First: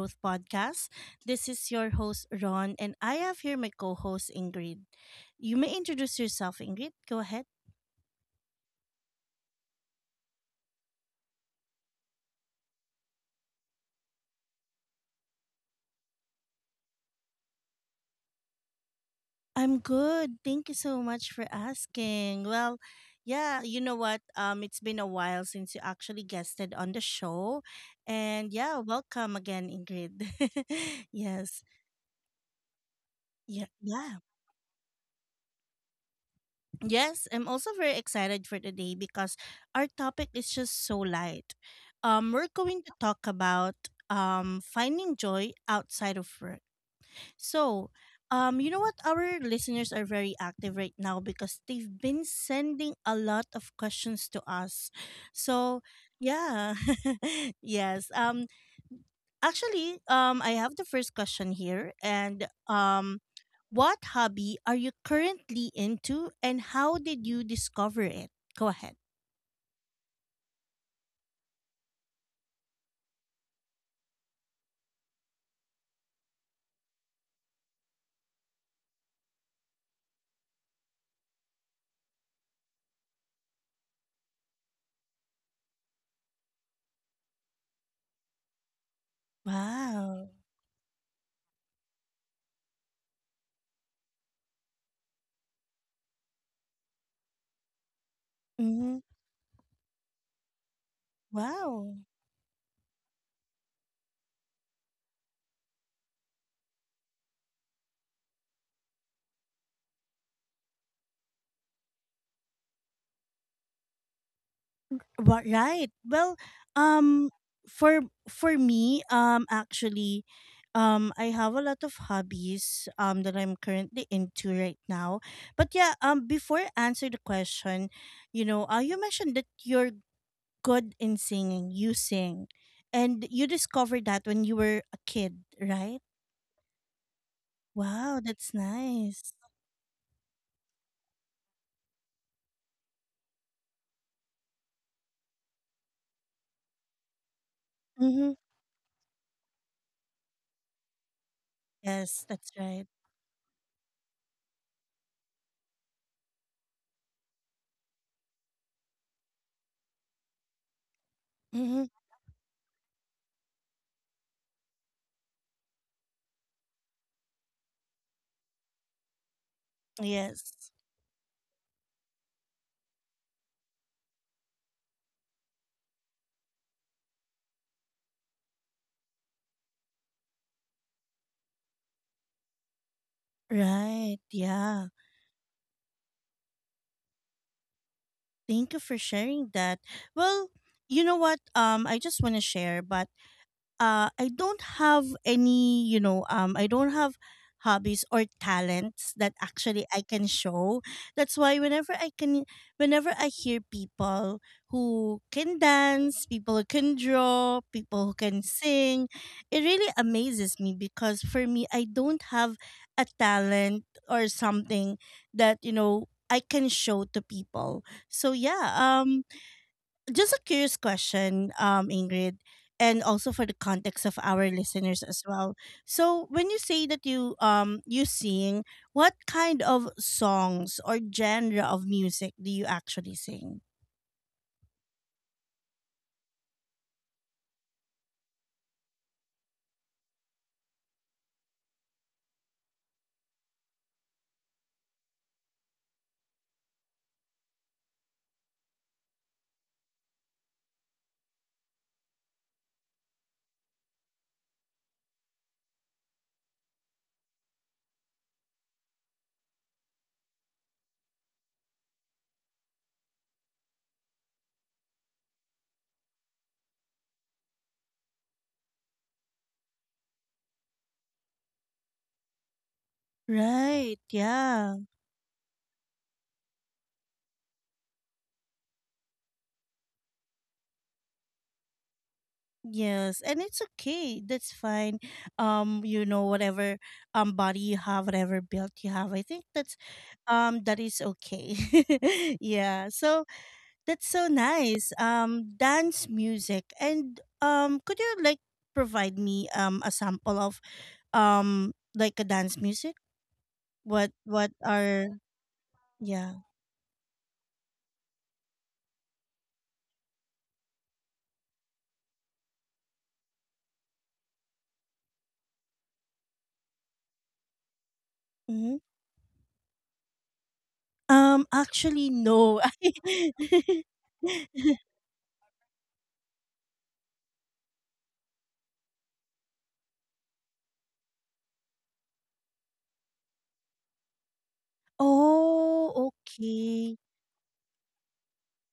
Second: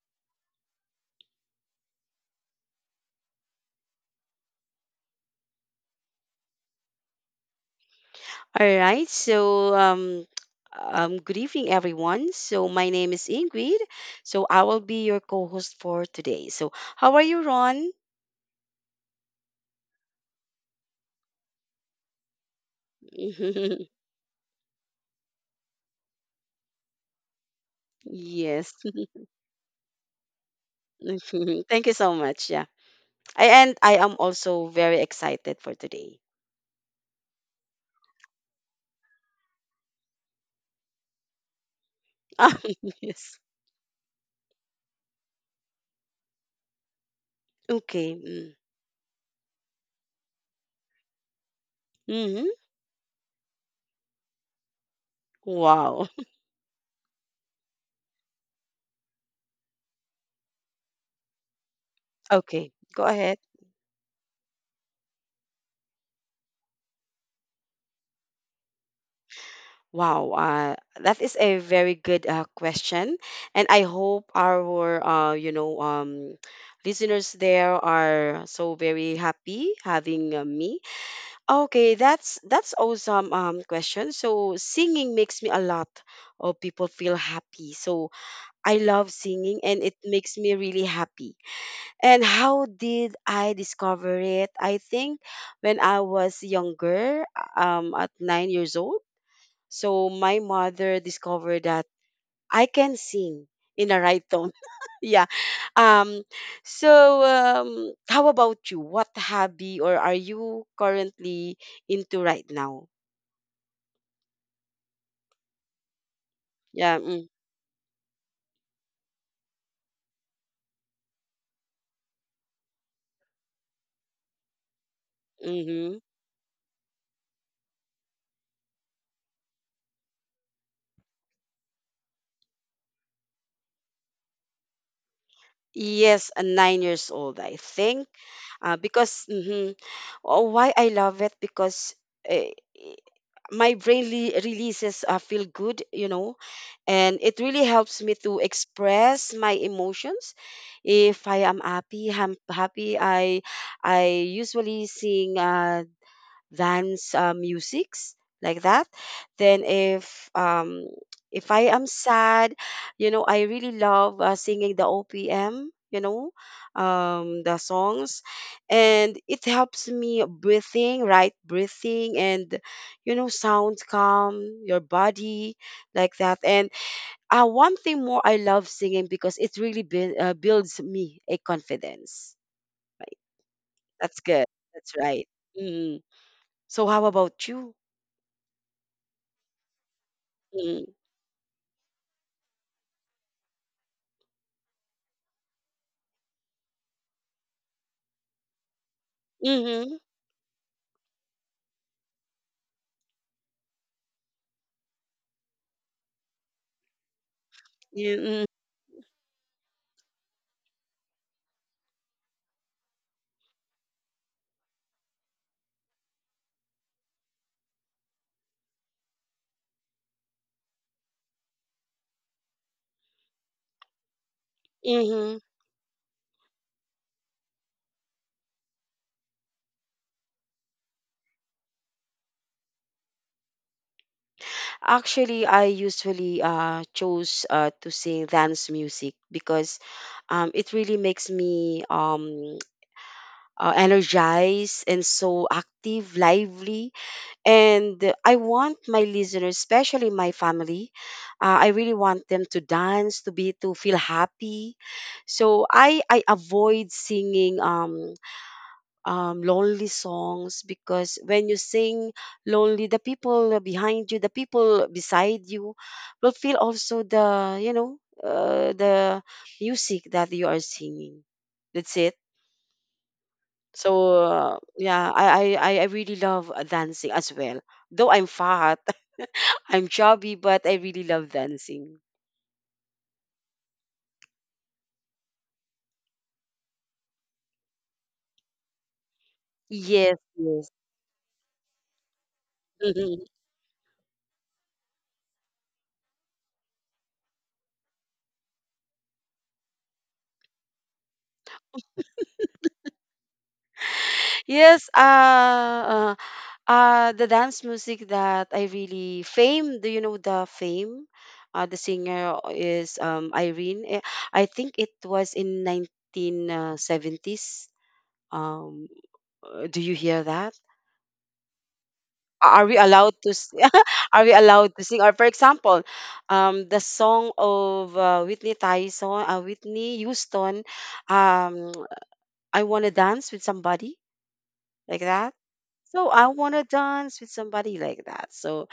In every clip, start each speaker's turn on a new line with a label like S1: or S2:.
S1: Growth Podcast. This is your host, Ron, and I have here my co host, Ingrid. You may introduce yourself, Ingrid. Go ahead.
S2: All right. Good evening, everyone. So, my name is Ingrid. So, I will be your co host for today. So, how are you, Ron?
S1: I'm good. Thank you so much for asking. Well, yeah, you know what? It's been a while since you actually guested on the show. And
S2: Yes.
S1: yeah, welcome again, Ingrid. Yes.
S2: Thank you so much. Yeah. I,
S1: Yeah.
S2: and I am
S1: Yeah.
S2: also very excited for today.
S1: Yes, I'm also very excited for today because our topic is just so light. We're going to talk
S2: Yes.
S1: about finding joy outside of work. So,
S2: Okay.
S1: you know what? Our listeners are very active right now because they've been
S2: Mm-hmm.
S1: sending a lot of questions to us. So,
S2: Wow.
S1: yeah, yes. Actually, I have the first question here, and
S2: Okay. Go ahead.
S1: what hobby are you currently into, and how did you discover it? Go ahead.
S2: Wow, that is a very good question, and I hope our uh, you know um, listeners there are so very happy having me. Okay, that's awesome question. So, singing makes me a lot of people feel happy. So I love singing, and it
S1: Wow.
S2: makes me really happy. And how did I discover it? I think when I was younger, at 9 years
S1: Hmm.
S2: old. So my mother discovered that
S1: Wow.
S2: I can sing in a right tone. Yeah. Um, how about you? What hobby or are you currently into right now?
S1: Right. Well,
S2: Yeah. Mm.
S1: um, for for me, actually, I have a lot of hobbies that I'm currently into right now. But yeah,
S2: Mm-hmm.
S1: before I answer the question, you know, you mentioned that you're good in singing. You sing. And you discovered that when you were a kid, right?
S2: Yes, 9 years old, I think.
S1: Wow, that's
S2: Uh, because
S1: nice.
S2: mhm. Oh, why I love it? Because uh, my brain releases feel good, and it really helps me
S1: Mm-hmm.
S2: to express my emotions. If I am happy,
S1: Yes,
S2: I'm
S1: that's right.
S2: happy. I usually sing dance musics, like that. Then if I
S1: Mm-hmm.
S2: am sad, I really love singing the OPM, the songs. And it helps me
S1: Yes.
S2: breathing, right? Breathing and, you know, sound calm your body, like that. And one thing more, I love singing because it really builds me a confidence, right?
S1: Right.
S2: That's good.
S1: Yeah.
S2: That's right. mm. So how about you?
S1: Thank you for sharing that. Well,
S2: Mm.
S1: you know what? I just want to share, but I don't have any, I don't have hobbies or talents that actually I
S2: Mhm.
S1: can show. That's why whenever I can, whenever I hear people who can dance, people who can draw, people who
S2: You
S1: can
S2: mm.
S1: sing, it really amazes me because for me, I don't have a talent or something that, I can show to people. So yeah, just a curious question, Ingrid, and also for the context of our listeners as
S2: Mhm.
S1: well. So, when you say that you sing, what kind of songs or genre of music do you actually sing?
S2: Actually, I usually chose to sing dance music because it really makes me energized and so active, lively, and I want my listeners, especially my family, I really want them to dance, to feel happy. So I avoid singing lonely songs, because when you sing lonely, the people behind you, the people beside you will feel also the music that you are singing. That's it.
S1: Right.
S2: So,
S1: Yeah.
S2: yeah, I really love dancing as well. Though I'm fat, I'm chubby, but I really love dancing.
S1: Yes, and it's okay. That's fine. Whatever body you have, whatever build you have, I think that's
S2: Yes,
S1: um
S2: yes.
S1: that is okay. Yeah. So that's so nice. Dance music and could you like provide me a sample of like a dance music? What
S2: Yes.
S1: are, yeah?
S2: The dance music that I really fame. Do you know the fame? The singer is Irene. I think it was in 1970s.
S1: Mm-hmm.
S2: Um, do you hear that?
S1: Actually, no.
S2: Are we allowed to? S- Are we allowed to sing? Or for example, the song of Whitney Houston. Um, "I wanna dance with somebody," like that.
S1: Oh,
S2: So, "I wanna
S1: okay.
S2: dance with somebody," like that. So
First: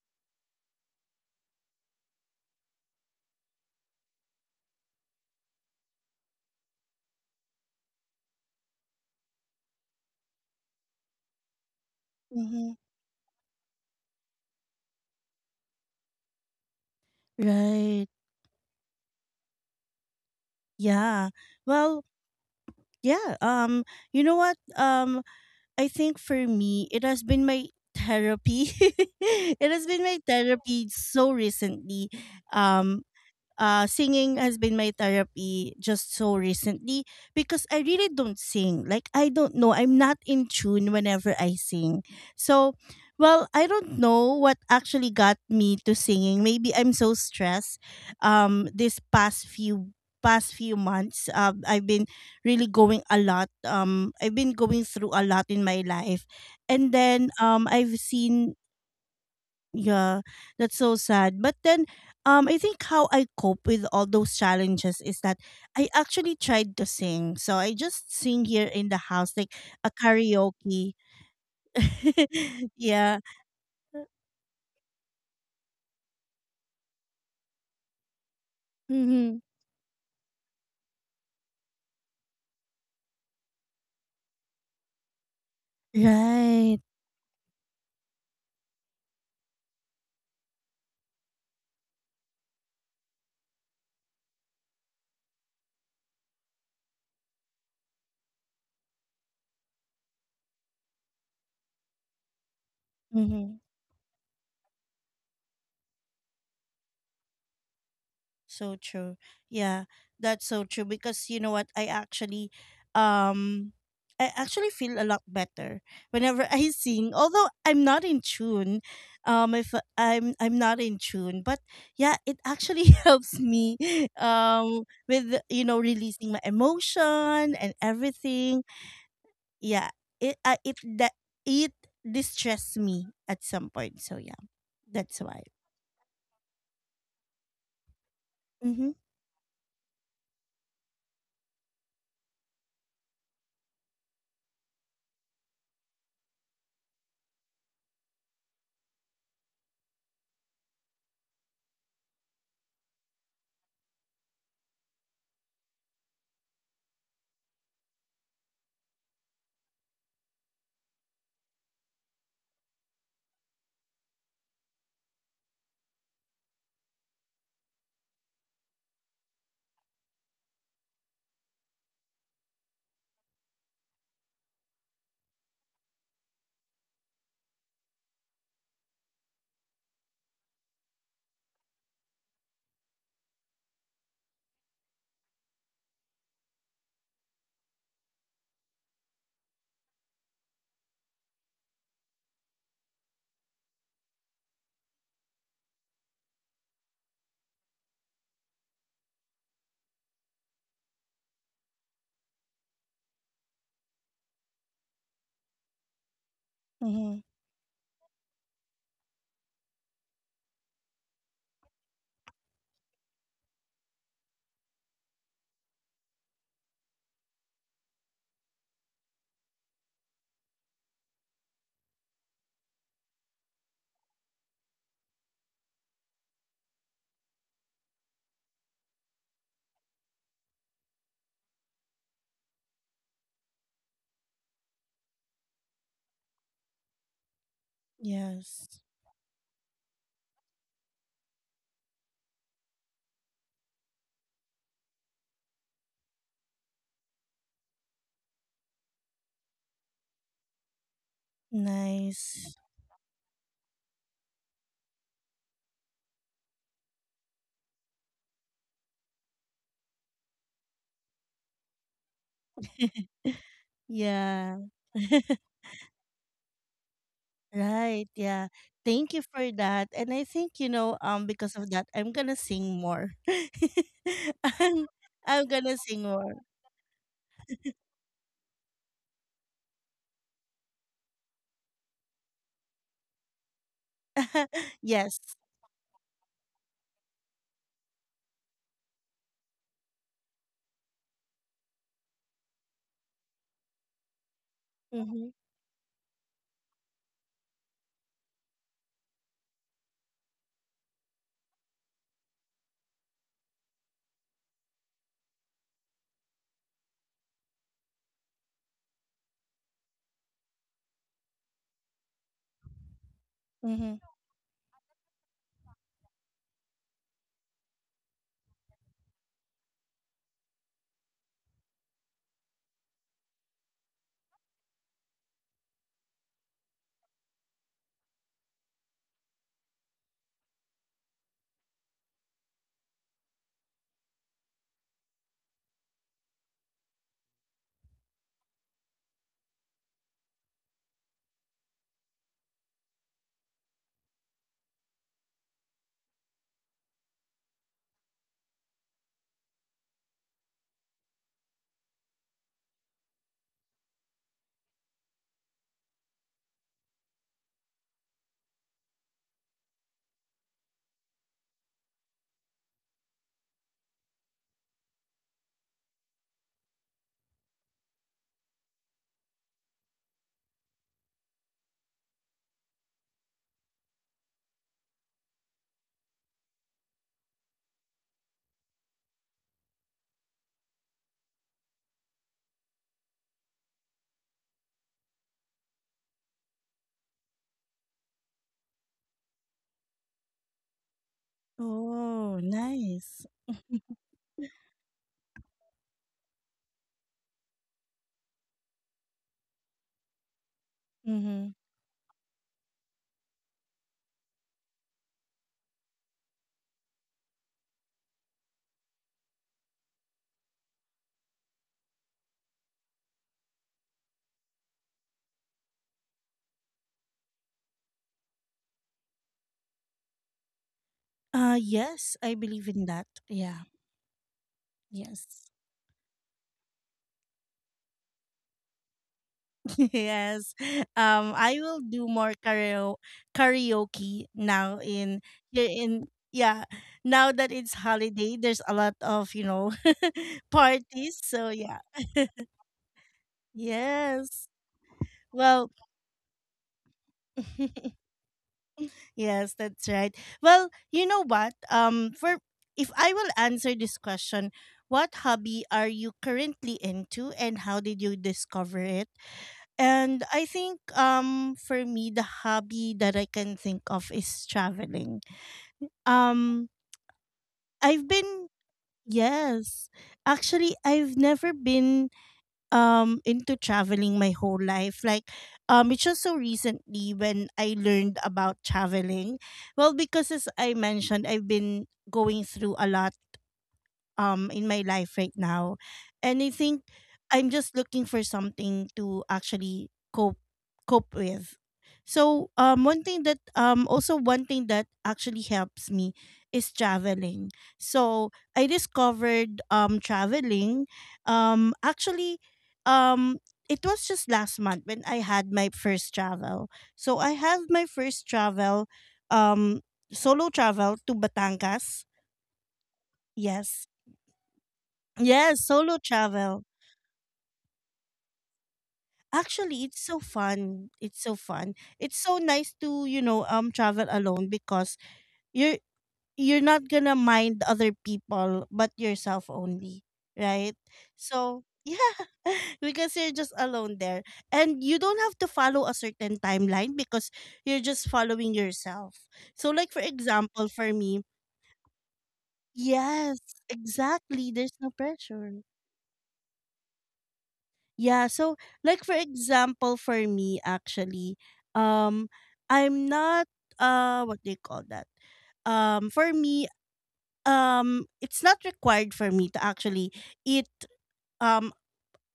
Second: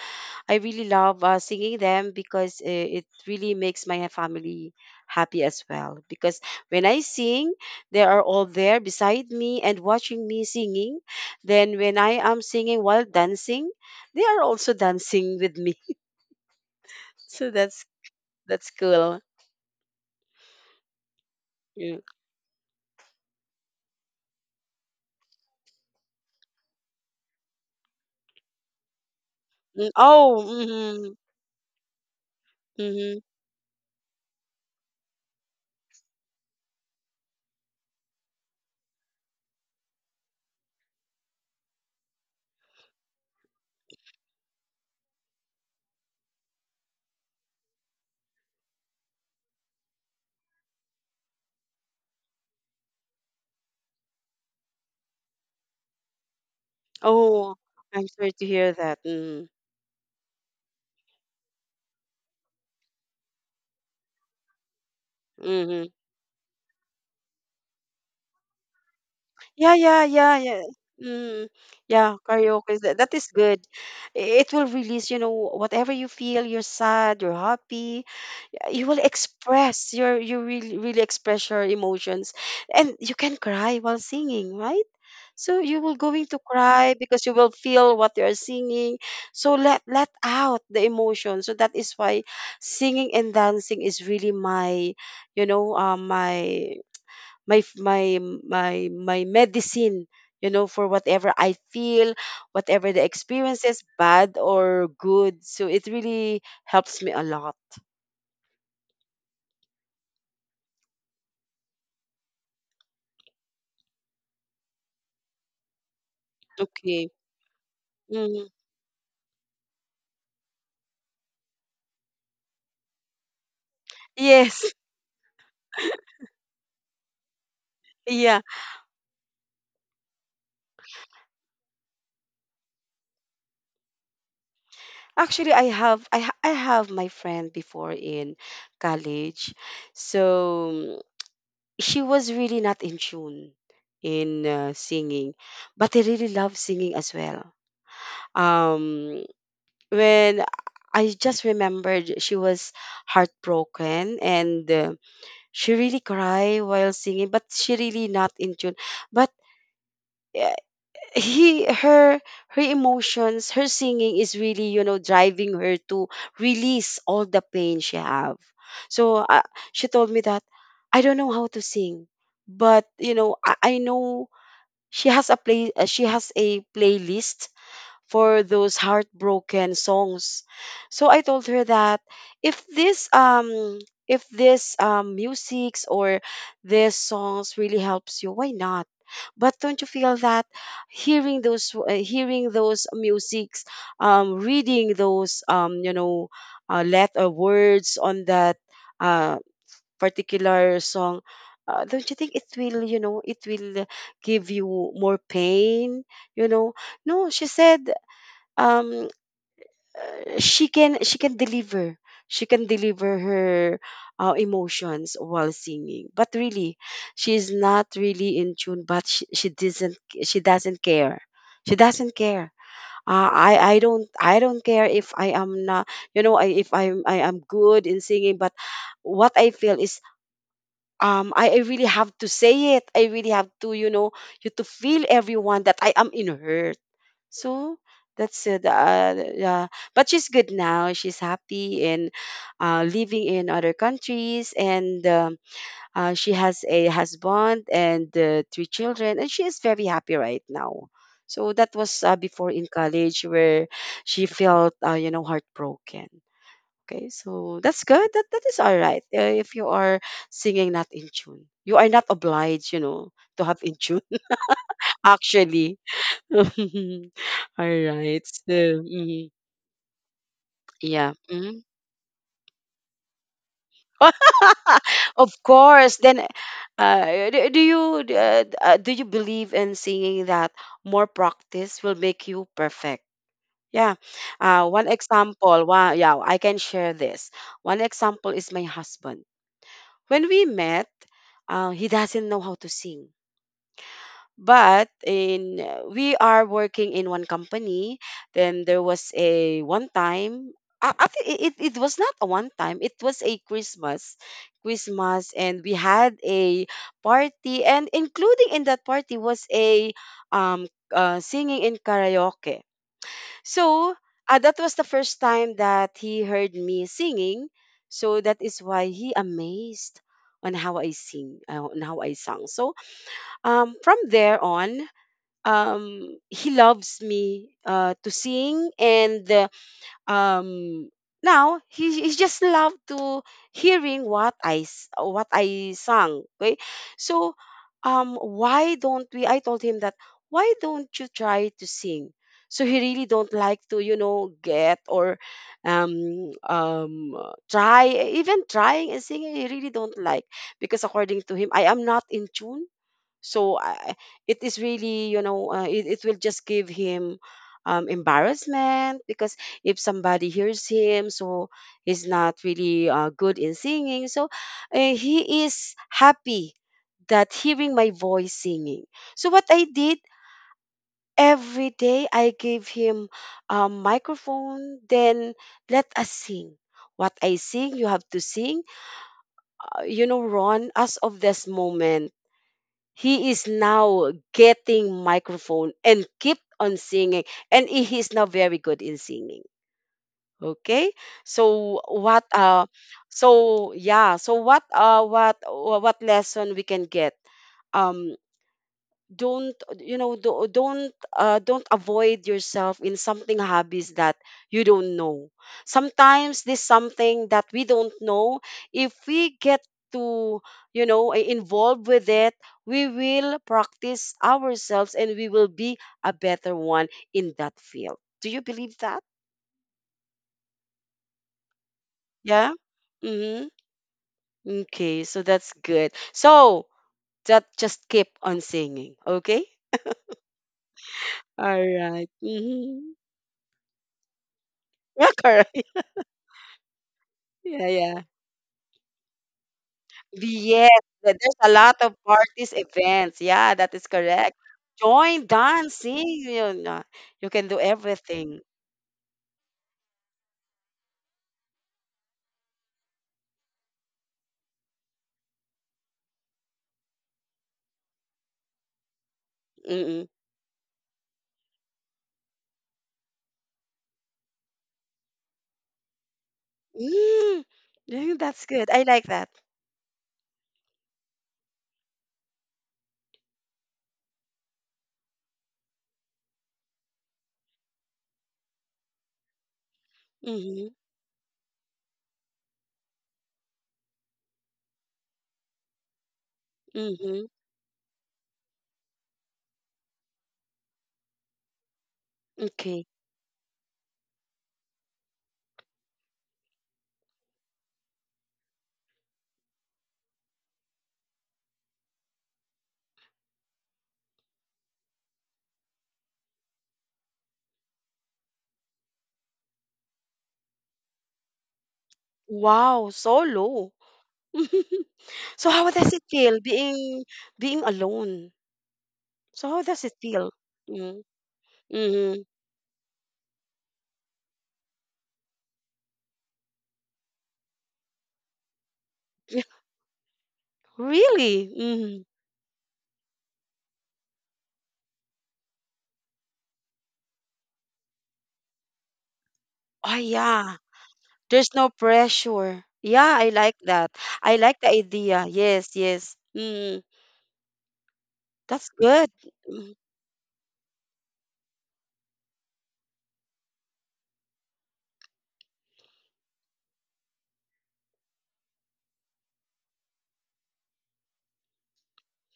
S2: I really love singing them because it really makes my family happy as well. Because when I sing, they are all there beside me and watching me singing. Then when I am
S1: Mm-hmm.
S2: singing while dancing, they are also dancing with me. So that's
S1: Right.
S2: that's cool.
S1: Yeah.
S2: Yeah.
S1: Well, yeah. You know what? I think for me, it has been my therapy. It has
S2: Mm.
S1: been my
S2: Oh,
S1: therapy
S2: mm-hmm,
S1: so recently. Um.
S2: mm-hmm.
S1: Singing has been my therapy just so recently because I really don't sing. Like, I don't know. I'm not in tune whenever I sing. So, well, I don't know what actually got me to singing. Maybe I'm so stressed, this past few months, I've been really going a lot, I've been going through a lot in my life, and then,
S2: Oh,
S1: I've
S2: I'm sorry to
S1: seen.
S2: hear that. Mm.
S1: Yeah, that's so sad. But then, I think how I cope with all those challenges is that
S2: Mm-hmm.
S1: I actually tried to sing. So I just sing here in the house, like
S2: Yeah,
S1: a
S2: yeah, yeah, yeah.
S1: karaoke.
S2: Mm, yeah, karaoke, that
S1: Yeah.
S2: is good. It will release whatever you feel, you're sad, you're happy. uh, You will
S1: Mm-hmm.
S2: express your you really, really express your emotions. And you can cry while singing, right? So you will going to
S1: Right.
S2: cry because you will feel what you are singing. So let out the emotion. So that is why singing and dancing is really you know, uh, my my f- my my medicine, you know for whatever I feel, whatever the
S1: Mm-hmm.
S2: experience is, bad or good. So it really helps me a lot.
S1: So true. Yeah, that's so true because you know what? Um I actually feel a lot better whenever I sing.
S2: Okay.
S1: Although I'm not in
S2: mm.
S1: tune, if I'm not in tune, but yeah, it actually helps me
S2: Yes.
S1: with releasing my emotion and
S2: Yeah.
S1: everything. Yeah, it uh, it that it distressed me at some point. So yeah, that's why.
S2: Actually, I have my friend before in
S1: Mhm.
S2: college. So, she was really not in tune in singing, but I really love singing as well. Um when I just remembered, she was heartbroken, and she really cried while singing, but she really not in tune. But uh, he, her, her emotions, her singing is really driving her to release all the pain she have. So, she told me that, "I don't know how to sing, but you know, I know she has a playlist for those heartbroken songs." So I told her that if this um if this musics, or these songs really helps you, why not? But don't you feel that hearing those musics, reading those letter words on that uh, particular song, don't you think it will give you more pain? You know,
S1: Mhm.
S2: no, she said, um she can she can deliver she can deliver her emotions while singing, but really she's not really in tune, but she doesn't care, she doesn't care. I don't care if I am not, if I am good in singing, but what I feel is, I really have to say it. I really have to you know you To feel everyone that I am in her. So that's it.
S1: Yes.
S2: Yeah. But she's good now. She's happy and living in other countries, and she has a husband and three children, and she is very happy right now. So that was before
S1: Nice.
S2: in college where she felt, heartbroken. Okay, so that's good. That is all right. If you are singing not in tune, you are not obliged to have in tune.
S1: Yeah.
S2: Actually, all
S1: Right.
S2: right.
S1: Yeah.
S2: So,
S1: Thank you
S2: mhm.
S1: for that. And I think,
S2: Yeah.
S1: because
S2: Mhm.
S1: of that, I'm gonna sing more. I'm,
S2: Of
S1: I'm gonna
S2: course.
S1: sing
S2: Then,
S1: more.
S2: uh, do you do you believe in saying that more practice will make you perfect? Yeah. One
S1: Yes.
S2: example. Wow. Yeah, I can share this. One example is my husband. When we met, he doesn't know how to sing. But
S1: Mm-hmm.
S2: in We are working in one company. Then there was a actually, it was not a one time, it was a Christmas. And we had a party, and including in that party was a um singing in karaoke. So,
S1: Mm-hmm.
S2: that was the first time that he heard me singing. So that is why he amazed on how I sang. So, from there on, he loves me to sing, and um now he just loved to hearing what I sang. Okay. So, why don't we I told him that, "Why don't you try to sing?" So he really don't like to, you know, get or try, even trying and singing. He really don't like, because according to him, I am not in tune. So, it is really, it will just give him embarrassment, because if somebody hears him, so he's not really good in singing. So, he is happy that hearing my voice singing. So what I did, every day I gave him a microphone, then, "Let us sing. What I sing, you have to sing." You know, Ron, as of this moment, he is now getting microphone and keep on singing, and he is now very good in singing. Okay, so what?
S1: Oh, nice.
S2: So yeah, so what? What lesson we can get? Um, don't
S1: Mm-hmm.
S2: avoid yourself in something hobbies that you don't know. Sometimes this something that we don't know, if we get to, involved with it, we will practice ourselves and we will be a better one in that field. Do you believe that?
S1: Yes, I
S2: Yeah.
S1: believe in that.
S2: Mm-hmm.
S1: Yeah.
S2: Okay, so that's
S1: Yes.
S2: good. So that, just keep on singing, okay.
S1: Yes.
S2: All
S1: I will do
S2: right.
S1: more
S2: Mm-hmm.
S1: karaoke now in
S2: Correct.
S1: here in, yeah. Now that
S2: Yeah,
S1: it's
S2: yeah.
S1: holiday, there's a lot of,
S2: Yes,
S1: parties.
S2: there's
S1: So
S2: a
S1: yeah.
S2: lot of parties, events. Yeah, that is correct.
S1: Yes.
S2: Join,
S1: Well,
S2: dance, sing. You know, no, you can do everything.
S1: yes, that's right. Well, you know what? For if I will answer this question, what hobby are you currently into and how did you discover it?
S2: Mm-mm.
S1: And I think for me the hobby that I can think of is traveling. Um
S2: Mm,
S1: I've
S2: yeah, that's
S1: been.
S2: good. I like that.
S1: Yes. Actually, I've never been into traveling my whole life. Like, it's just so recently when I learned about traveling. Well, because as
S2: Mm-hmm.
S1: I mentioned, I've been going through a lot in my life right now, and I think
S2: Mm-hmm.
S1: I'm just looking for something to actually cope with. So
S2: Okay.
S1: one thing that also one thing that actually helps me is traveling. So I discovered traveling, actually, um it was just last month when I had my first travel. So I have my first travel, um solo travel to Batangas.
S2: Wow, so low.
S1: Yes.
S2: So
S1: Yes,
S2: how does
S1: solo
S2: it feel
S1: travel.
S2: being alone? So how does
S1: Actually,
S2: it
S1: it's so
S2: feel?
S1: fun.
S2: Mm-hmm.
S1: It's so fun. It's so nice to, travel alone because you're you're not gonna mind other people but yourself only, right?
S2: Really?
S1: So,
S2: Mm-hmm.
S1: yeah, because you're just alone there and you don't have to follow a certain timeline because you're just following yourself. So, like
S2: Oh
S1: for
S2: yeah.
S1: example, for me,
S2: There's no pressure. Yeah, I
S1: yes,
S2: like that. I
S1: exactly,
S2: like the
S1: there's no
S2: idea.
S1: pressure.
S2: Yes, yes. Mm,
S1: Yeah, so
S2: that's
S1: like
S2: good.
S1: for
S2: Mm.
S1: example for me actually, um I'm not, what do you call that? For me, it's not required for me to actually eat um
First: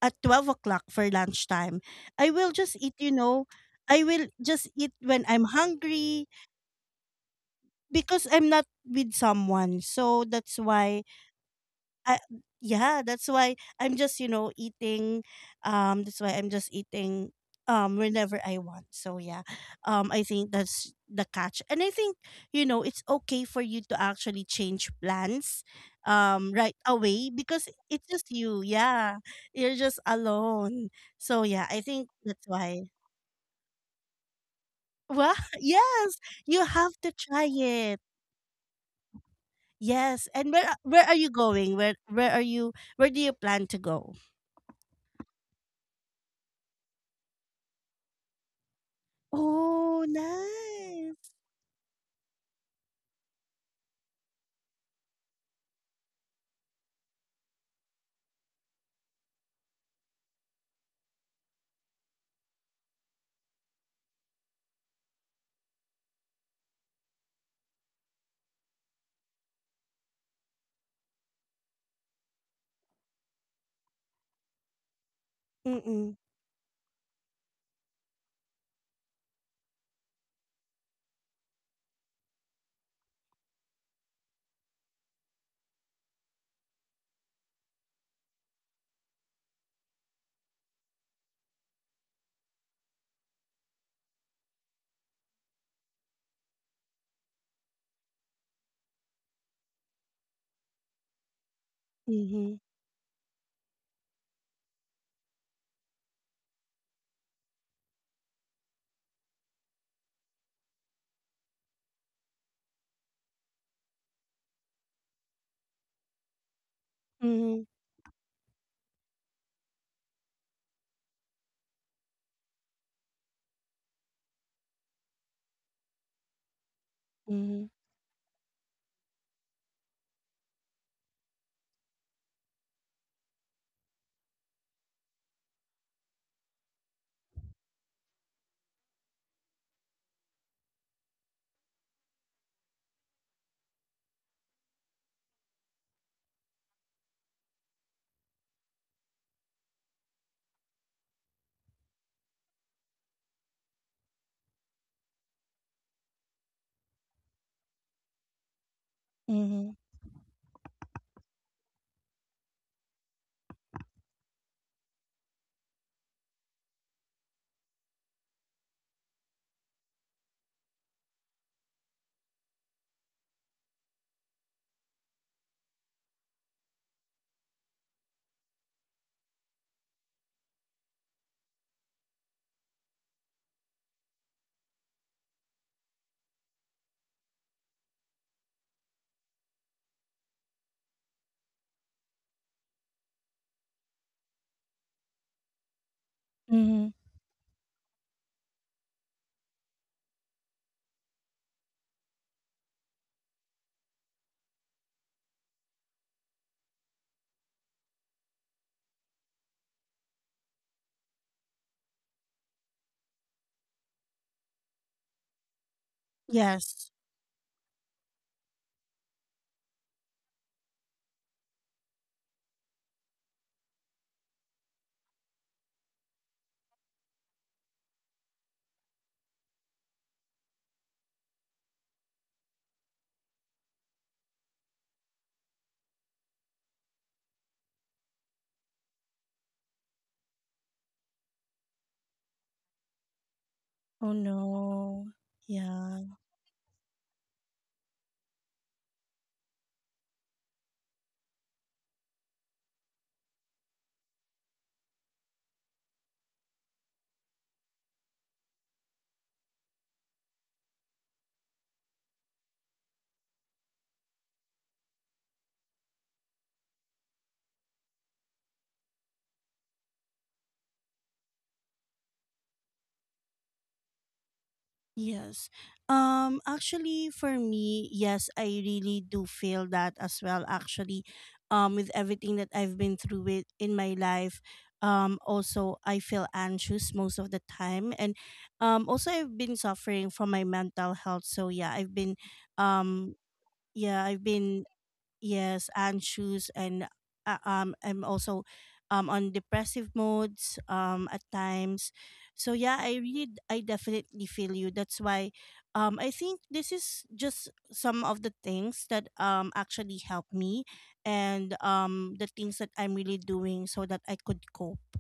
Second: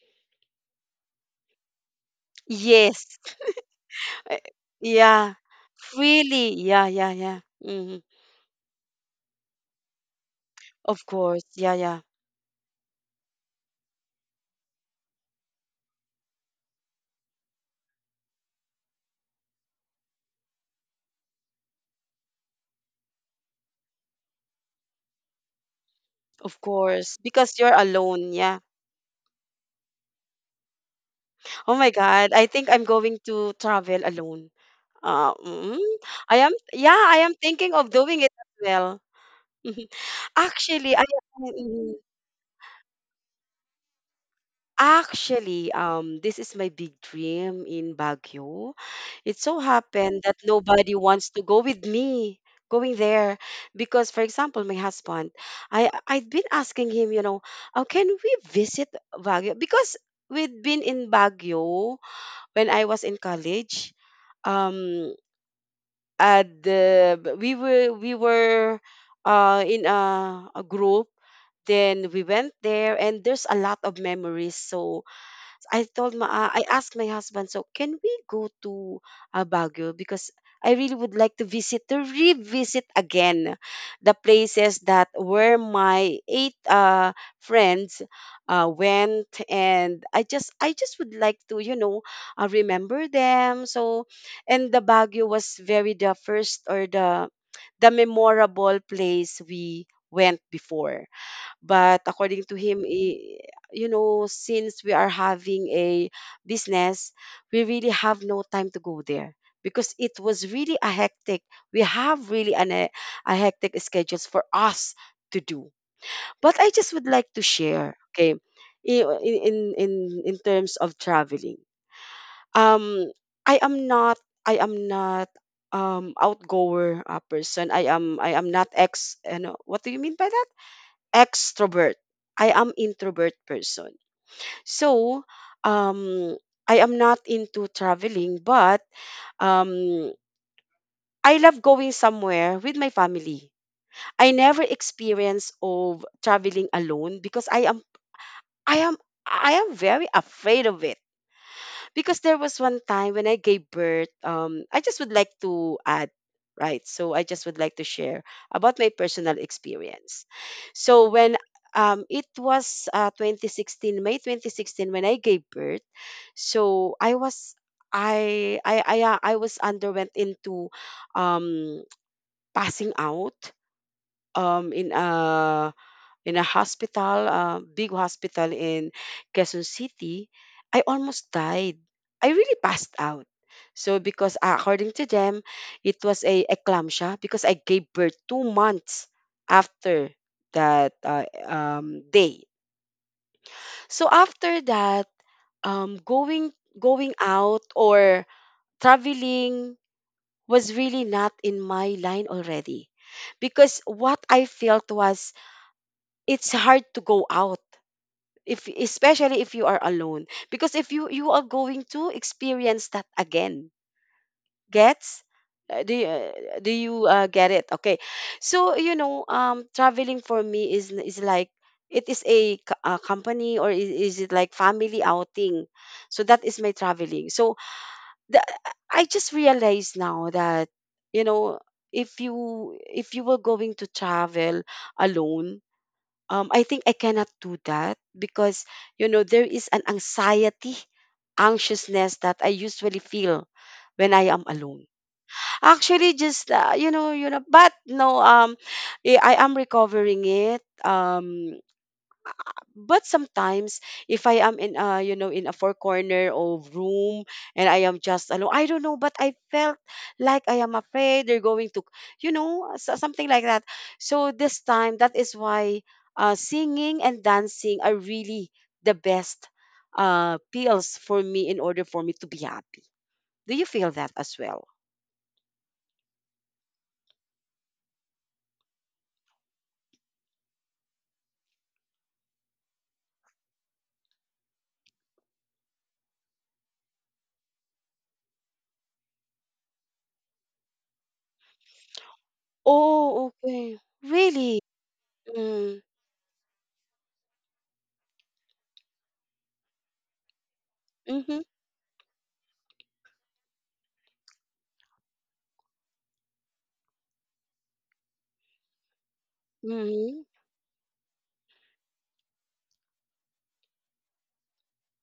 S1: at 12 o'clock for lunchtime. I will just eat, you
S2: Yes.
S1: know, I will
S2: Uh,
S1: just eat when
S2: Yeah.
S1: I'm hungry
S2: Freely. Yeah, yeah, yeah. Hmm.
S1: because I'm not with someone. So
S2: Of course. Yeah, yeah.
S1: I, yeah, that's why I'm just, eating. That's why I'm just eating whenever I want. So yeah. I think that's the catch. And I think, it's okay for you to actually change plans
S2: Of
S1: right
S2: course.
S1: away
S2: Because
S1: because
S2: you're
S1: it's just
S2: alone. Yeah.
S1: you. Yeah. You're just alone. So yeah,
S2: Oh
S1: I
S2: my
S1: think
S2: God.
S1: that's
S2: I think I'm
S1: why.
S2: going to travel alone. Uh,
S1: Well,
S2: mm,
S1: yes, you
S2: yeah,
S1: have to
S2: I am
S1: try
S2: thinking of
S1: it.
S2: doing it as well.
S1: Yes. And where
S2: Actually,
S1: where
S2: I,
S1: are you going? Where do you plan to go?
S2: Actually, this is my big dream in Baguio. It so
S1: Oh,
S2: happened that nobody wants
S1: nice.
S2: to go with me going there because, for example, my husband, I'd been asking him, you know, how can we visit Baguio? Because we'd been in Baguio when I was in college. Um, and we were in a group. Then we went there, and there's a lot of memories. So
S1: Mm-mm.
S2: I asked my husband, so can we go to Baguio, because I really would like to visit to revisit again the places that where my eight friends went. And I just would like to, remember them. So, and the Baguio was very the first, or the memorable place we went before. But according to
S1: Mhm.
S2: him, since we are having a business, we really have no time to go there because it was really a hectic. We have really a hectic schedules for us to do. But I just would like to
S1: Mhm.
S2: share, okay, i- in in in, in terms of traveling. Um, I am not. I am not, outgoer
S1: Mhm.
S2: person. I am not ex you know, what do you mean by that, extrovert. I am introvert person. So, um I am not into traveling, but um I love going somewhere with my family. I never experience of traveling alone because I am I am very afraid of it. Because there was one time when I gave birth, I just would like to add, right? So I just would like to share about my personal
S1: Mhm.
S2: experience. So when, it was 2016, May 2016, when I gave birth, so I was. I was underwent into, um passing out, in a hospital, a big hospital in Quezon City. I almost died. I really passed out. So because, according to them, it was a eclampsia because I gave birth 2 months after that, day. So after that, going
S1: Mhm.
S2: out or traveling was really not in my line already, because what I felt was it's hard to go out, if especially if you are alone, because if you are going to experience that again gets. Do
S1: Yes.
S2: you get it, okay? So, traveling for me is like, it is a company, or is it like family outing, so that is my traveling. So the, I just realized now that, you know, if you were going to travel alone, I think I cannot do that because, you know, there is an anxiety, anxiousness that I usually feel when
S1: Oh
S2: I am alone.
S1: no. Yeah.
S2: Actually, just, but no, I am recovering it. But sometimes, if I am in a, you know, in a four corner of room, and I am just alone, I don't know, but I felt like I am afraid they're going to, you know, something like that. So this time, that is why, singing and dancing are really the best pills for me in order for me to be happy. Do you feel that as well?
S1: Yes. Actually for me, yes, I really do feel that as well actually. With everything that I've been through with in my life, also I feel anxious most of the time, and also I've been suffering from my mental health. So um
S2: Oh, okay.
S1: yeah, I've
S2: Really?
S1: been yes,
S2: Mm-hmm.
S1: and shoes, and I'm also on depressive modes at times. So yeah, I really, I definitely feel you. That's why, I think this is just some of the things that actually
S2: Mm-hmm.
S1: help me, and the things that I'm really doing so that I could cope.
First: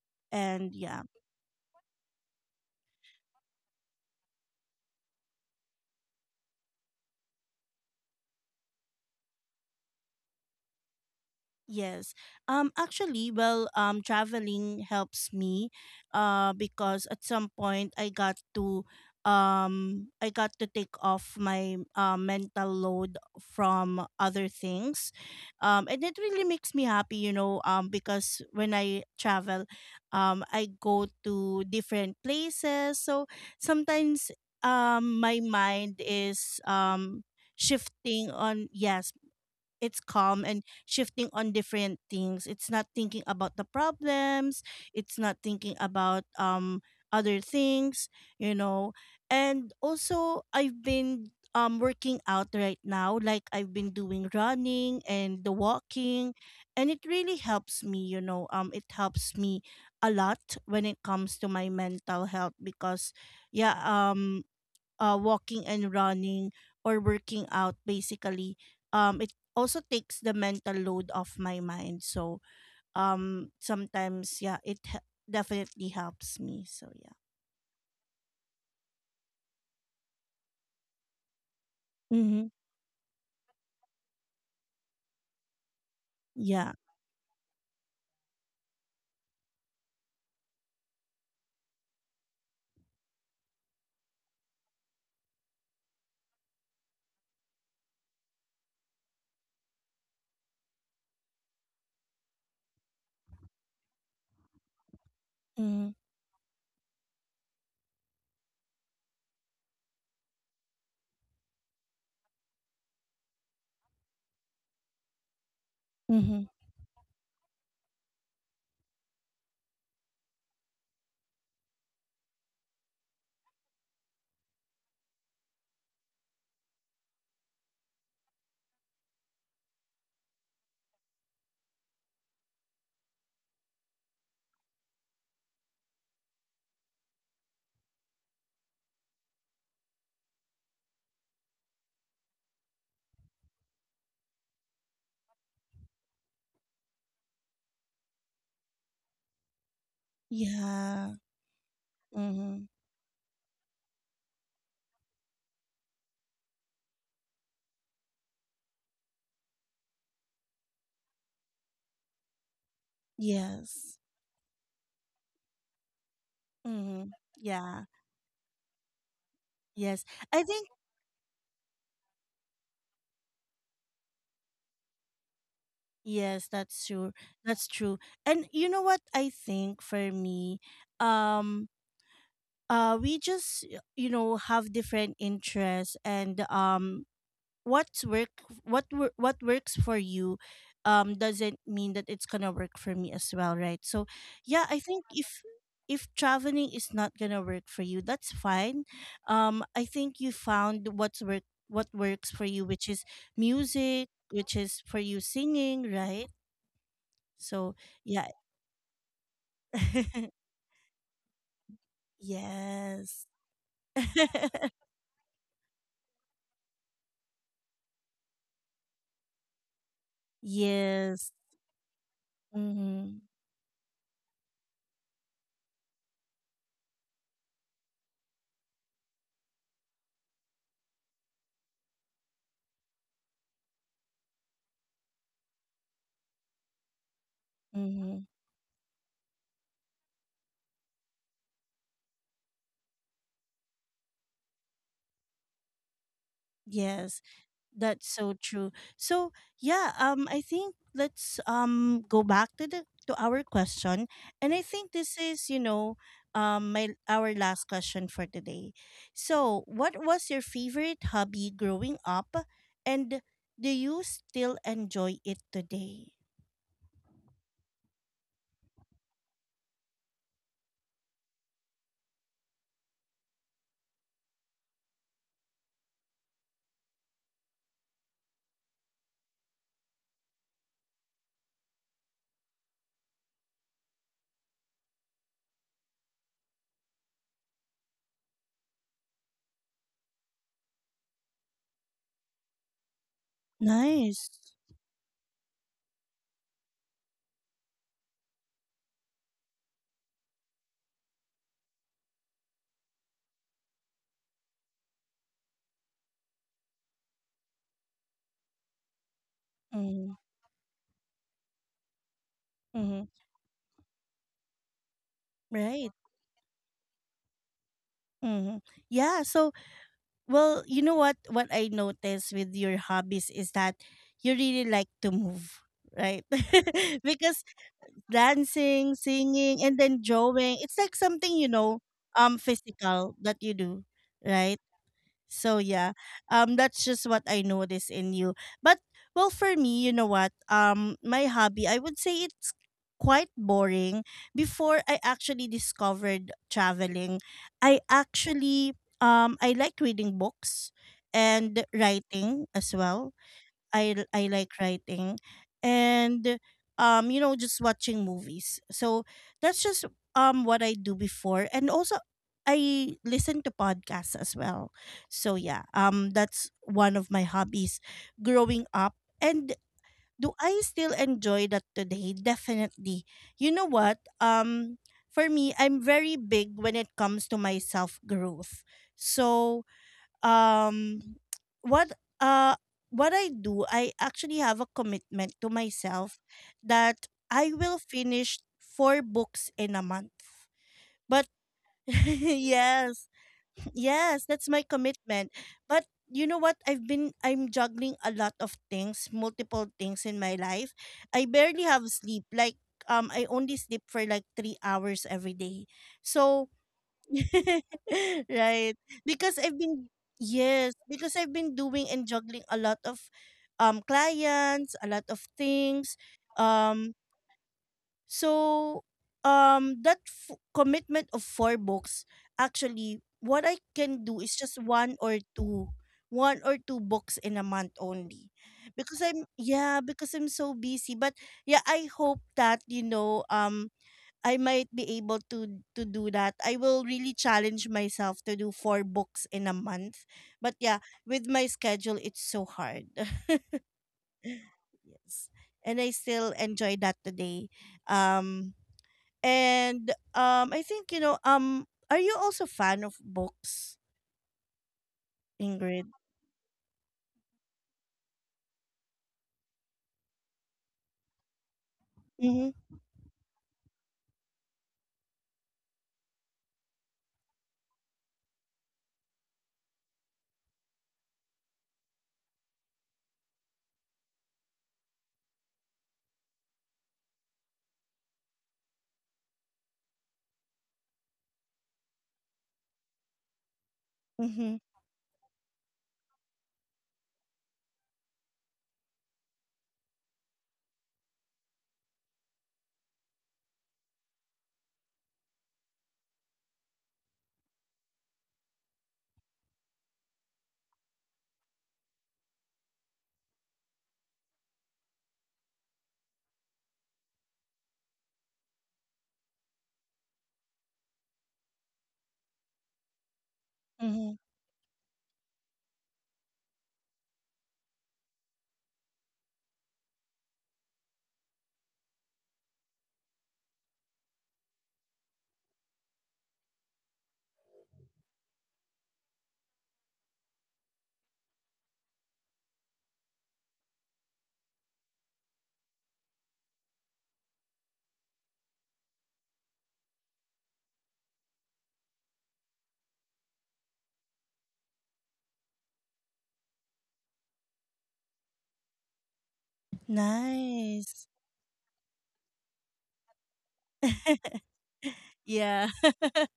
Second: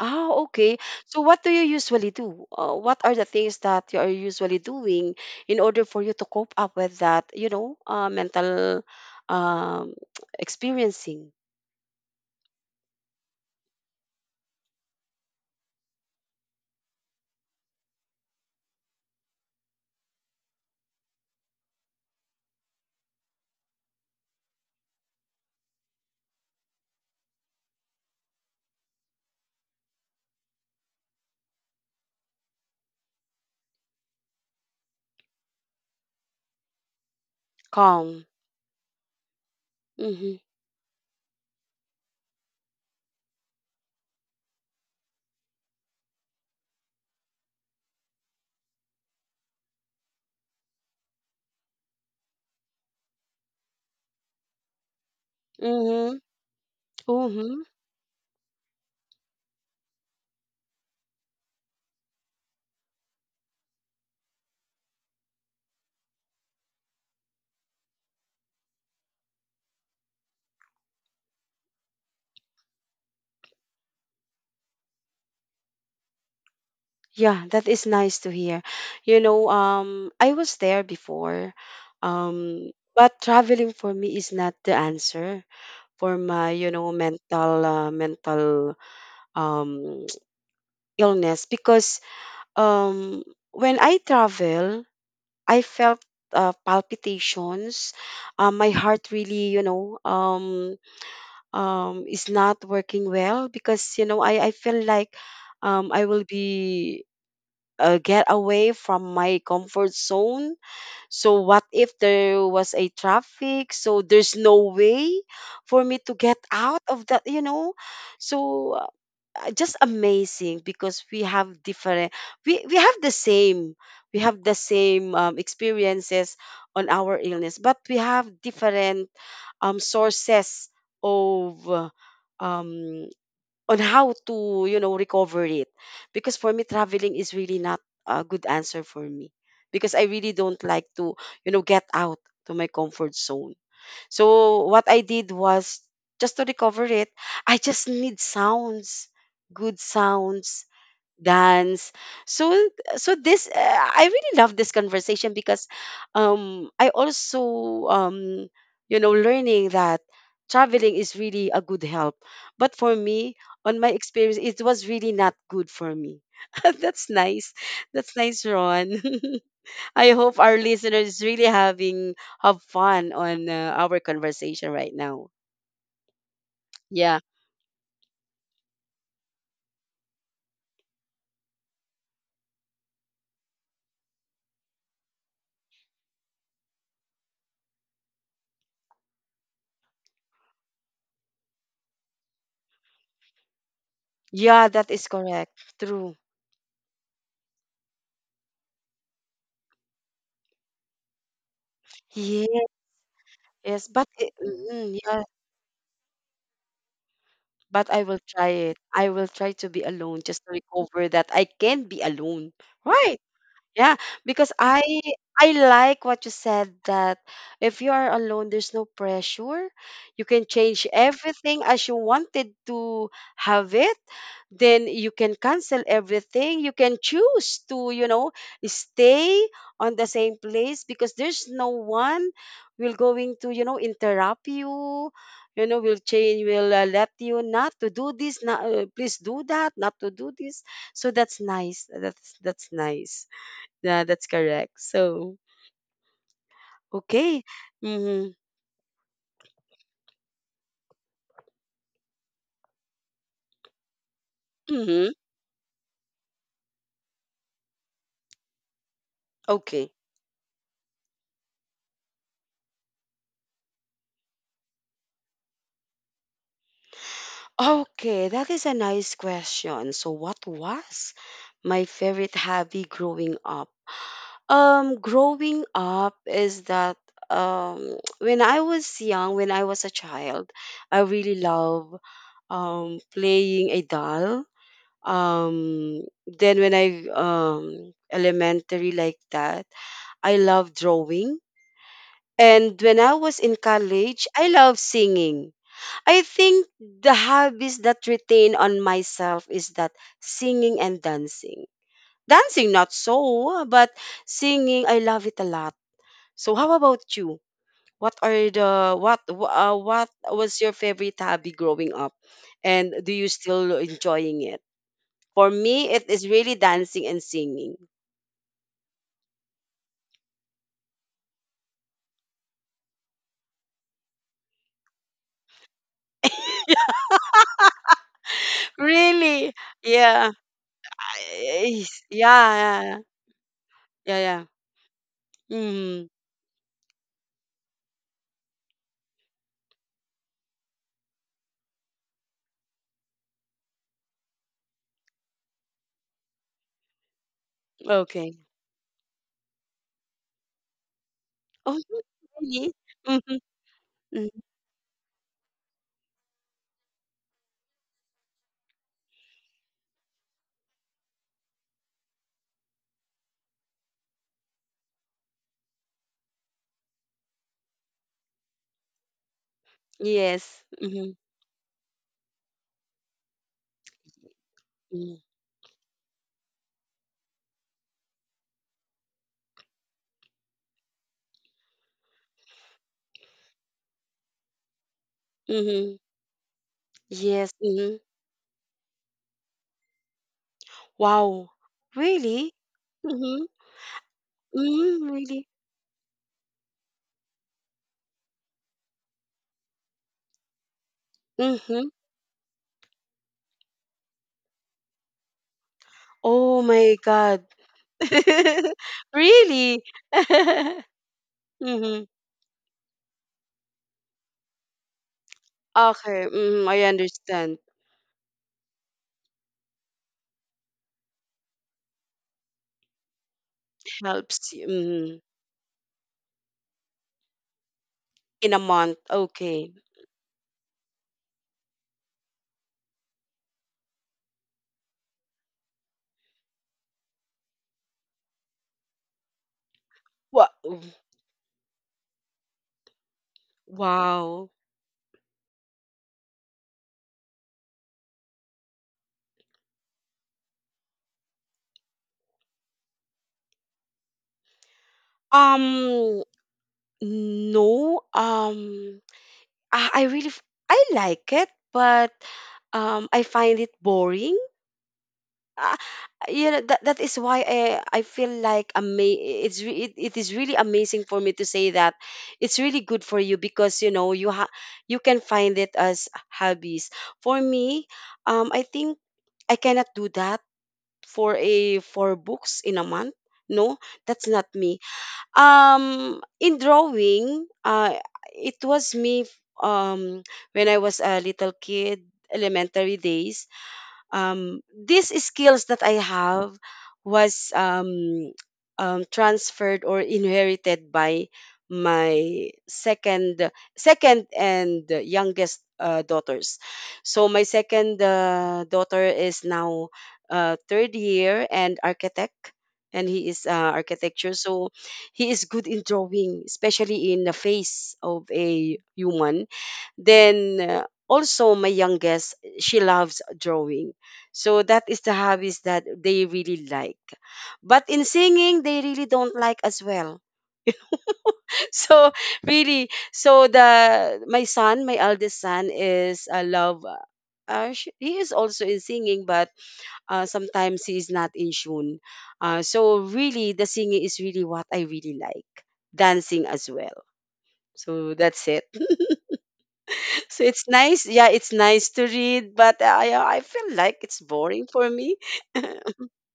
S2: Oh,
S1: And
S2: okay.
S1: yeah.
S2: So what do you usually do? What are the things that you are usually doing in order for you to cope up with that, you know, mental, um, experiencing
S1: Yes. Actually, well, traveling helps me because at some point I got to, I got to take off my mental load from other things. And it really makes me happy, because when I travel, I go to different places. So sometimes my mind is
S2: calm?
S1: shifting on, yes, it's
S2: Mm-hmm.
S1: calm and shifting on different things. It's not thinking about the problems. It's not thinking about other things, you know. And also I've been working out right now. Like I've been doing running and the
S2: Mm-hmm.
S1: walking, and it really
S2: Mm-hmm.
S1: helps me. It helps me a lot when it comes to my mental health because yeah, walking and running or working out basically, it also takes the mental load off my mind, so sometimes yeah, definitely helps me so yeah.
S2: Yeah, that is nice to hear. You know, I was there before,
S1: Mm-hmm.
S2: um, but traveling for me is not the answer for my, you
S1: Yeah.
S2: know, mental, mental, um, illness, because, um when I travel, I felt, palpitations. My heart really, you know, is not working well, because, you know, I feel like,
S1: Mm-hmm.
S2: I will be. Get away from my comfort zone. So, what if there was a traffic? So, there's no way for me
S1: Mm-hmm.
S2: to get out of that, you know? So, just amazing, because we have the same we have the same, experiences on our illness, but we have different, sources of, um on how to, you know, recover it. Because for me traveling is really not a good answer for me, because I really don't like to, you know, get out to my comfort zone. So what I did was, just to recover it, I just need sounds, good sounds,
S1: Yeah.
S2: dance. So
S1: Mm-hmm.
S2: so this I really love this conversation, because, I also, learning that traveling is really a good help. But for me, on my
S1: Yes.
S2: experience, it was really not good for me.
S1: Mm-hmm.
S2: That's nice.
S1: Yeah.
S2: That's nice, Ron.
S1: Yes.
S2: I hope
S1: I
S2: our
S1: think,
S2: listeners really having have fun on, our conversation right now.
S1: yes, that's true.
S2: Yeah.
S1: That's true. And you know what, I think for me, um we just have different interests, and what's work what works for you doesn't mean that it's gonna work for me as well, right? So yeah,
S2: Yeah,
S1: I
S2: that
S1: think
S2: is
S1: if
S2: correct. True.
S1: traveling is not gonna work for you, that's fine. I think you found what works
S2: Yeah.
S1: for you, which is
S2: Yes, but
S1: music,
S2: it,
S1: which is for you
S2: yeah,
S1: singing, right? So
S2: but I will
S1: yeah.
S2: try it. I will try to be alone just to recover that I can be alone. Right.
S1: Yes.
S2: Yeah, because I like what you said, that if you are alone, there's no pressure. You can change
S1: Yes.
S2: everything as you wanted to
S1: Mm-hmm.
S2: have it. Then you can cancel everything. You can choose to, you know, stay on the same place because there's no one will going to, you know, interrupt you. You know, will change, will, let you not to do
S1: Mm-hmm.
S2: this, not, please do that, not to do this. So that's nice. That's nice. Yeah, that's correct. So,
S1: Yes,
S2: okay.
S1: that's so
S2: Mm-hmm.
S1: true. So yeah, I think let's go back to the to our question, and I think
S2: Mm-hmm.
S1: this is you know my our last question for today. So,
S2: Okay.
S1: what was your favorite hobby growing up, and do you still enjoy it today?
S2: Okay, that is a nice question. So, what was my favorite hobby growing up? Growing up is that, when I was young, when I was a child, I really love, playing a doll. Then when I, elementary like that, I love drawing. And when I was in college,
S1: Nice.
S2: I love singing. I think the hobbies that retain on myself is that singing and dancing. Dancing, not so, but singing, I love it a lot. So, how about you? What are the what wh- What
S1: Mm-hmm.
S2: was your favorite hobby growing up, and
S1: Mm-hmm.
S2: do you still enjoying it? For me,
S1: Right.
S2: it is really dancing and singing.
S1: Mm-hmm. Yeah. So, well, you know what, I noticed with your hobbies is that you really like to move, right? Because dancing,
S2: Really?
S1: singing, and then
S2: Yeah.
S1: drawing, it's like something,
S2: Yeah. Yeah.
S1: physical that you do,
S2: Yeah. Yeah.
S1: right? So yeah,
S2: Mm,
S1: that's just what I notice in you. But well, for me, you know what? My hobby, I would say it's quite boring. Before I actually discovered traveling, I
S2: okay.
S1: actually I like reading books and
S2: Oh,
S1: writing
S2: really?
S1: as well.
S2: Mhm.
S1: I
S2: Mm.
S1: like writing, and just watching movies. So that's just what I do before, and also I listen to podcasts as well. So yeah, that's one of my hobbies growing up. And do I
S2: Yes.
S1: still
S2: Mhm.
S1: enjoy that today? Definitely. You know what?
S2: Mm.
S1: For me, I'm very big when it comes to my self growth. So um what uh what I do, I actually have a commitment to
S2: Mhm.
S1: myself that
S2: Yes,
S1: I will
S2: mhm.
S1: finish four books in a month. But
S2: Wow. Really?
S1: yes,
S2: Mhm.
S1: yes, that's my
S2: Mm,
S1: commitment.
S2: really?
S1: But you know what? I'm juggling a lot of things, multiple things in my life. I barely have
S2: Mhm.
S1: sleep. Like, I only sleep for like 3 hours every day. So
S2: Oh my God.
S1: right. Because I've
S2: Really?
S1: been yes, because I've been doing and
S2: Mhm.
S1: juggling a lot of clients, a lot of things.
S2: Okay, mhm, I
S1: Um
S2: understand.
S1: so that commitment of four books, actually what I can do is
S2: Helps
S1: just
S2: you,
S1: one or
S2: mhm,
S1: two one or two books in a month only
S2: in a month.
S1: because
S2: Okay.
S1: I'm so busy, but yeah, I hope that I might be able to do that. I will really challenge myself to do four books in a month.
S2: Wha
S1: But yeah, with my schedule it's so hard.
S2: Wow.
S1: Yes. And I still enjoy that today. Um and I think are you also fan of books, Ingrid?
S2: Um, no, ah, I really f I like it, but,
S1: Mhm.
S2: I find it boring. Ah, you know, that is why I feel like, ama it is really amazing for me to say that it's really good for you, because, you know, you can find it as hobbies. For me, I think I cannot do that for a 4 books in a month. No, that's not
S1: Mhm.
S2: me, in drawing. It was me, um when I was a little kid, elementary days, these skills that I have was, transferred or inherited by my second and youngest daughters. So my second daughter is now, third year and architect. And he is,
S1: Mhm.
S2: architecture, so he is good in drawing, especially in the face of a human. Then, also my youngest, she loves drawing. So that is the hobbies that they really like. But in singing, they really don't like as well. So really, so the my son, my eldest son, is a love. He is also in singing, but, sometimes he is not in tune. So really, the singing is really what I really like. Dancing as well. So that's it. So it's nice.
S1: Nice.
S2: Yeah, it's nice to read, but, I feel like it's boring for me.
S1: Yeah.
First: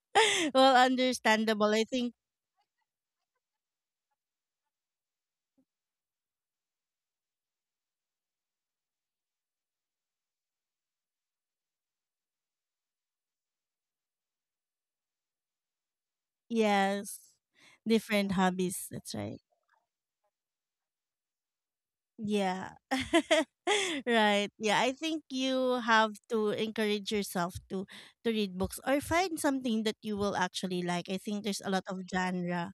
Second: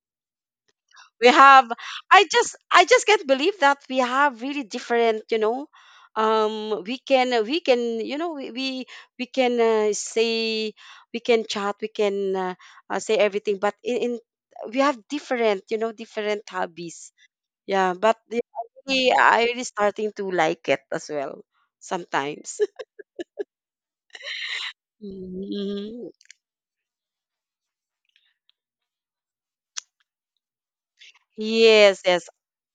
S1: Well,
S2: we have
S1: understandable. I think
S2: I just can't believe that we have really different, you know, we can, you know, we can, say, we can chat, we can, say everything, but in we have different, you know, different hobbies.
S1: yes.
S2: Yeah, but
S1: Different
S2: the- I
S1: hobbies.
S2: really
S1: That's right.
S2: I really starting to like it as well sometimes.
S1: Yeah. Right. Yeah, I think you
S2: Mhm.
S1: have to encourage yourself to read books or find something that you will actually like. I think there's a lot
S2: Yes,
S1: of
S2: yes.
S1: genre,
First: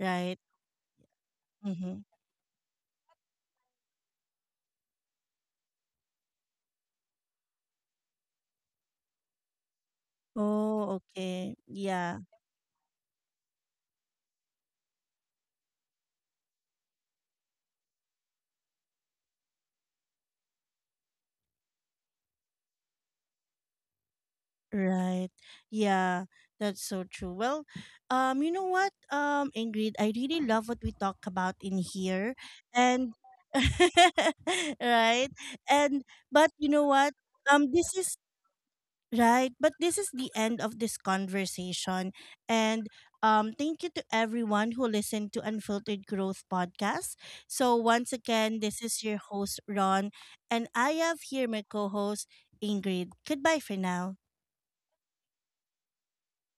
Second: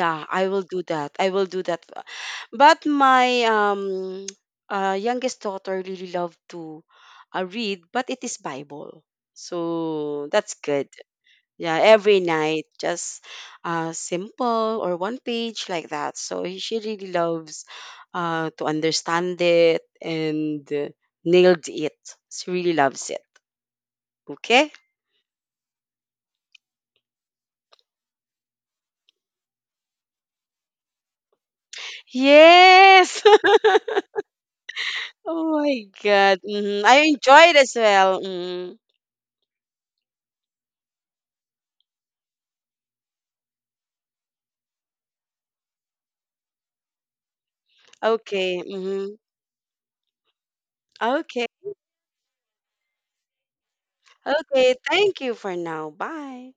S2: Yeah,
S1: right?
S2: I will do that. I will do that.
S1: Mhm.
S2: But my, youngest daughter really love to, read, but it is Bible. So that's good.
S1: Oh, okay.
S2: Yeah, every
S1: Yeah.
S2: night, just, simple or one page like that. So she really loves, to understand it, and, nailed it. She really loves it. Okay.
S1: Right. Yeah, that's so true. Well, you know what, Ingrid, I really love what we talk about in here. And
S2: Yes.
S1: right.
S2: Oh my
S1: And
S2: God.
S1: but you
S2: Mhm.
S1: know
S2: I
S1: what?
S2: enjoyed as
S1: Um, this is
S2: well. Mhm.
S1: this is the end of this conversation. And thank you to everyone who listened to Unfiltered Growth Podcast. So once
S2: Okay,
S1: again, this is
S2: mhm.
S1: your host, Ron, and I have
S2: Okay.
S1: here my co-host Ingrid. Goodbye for now.
S2: Okay, thank you for now. Bye.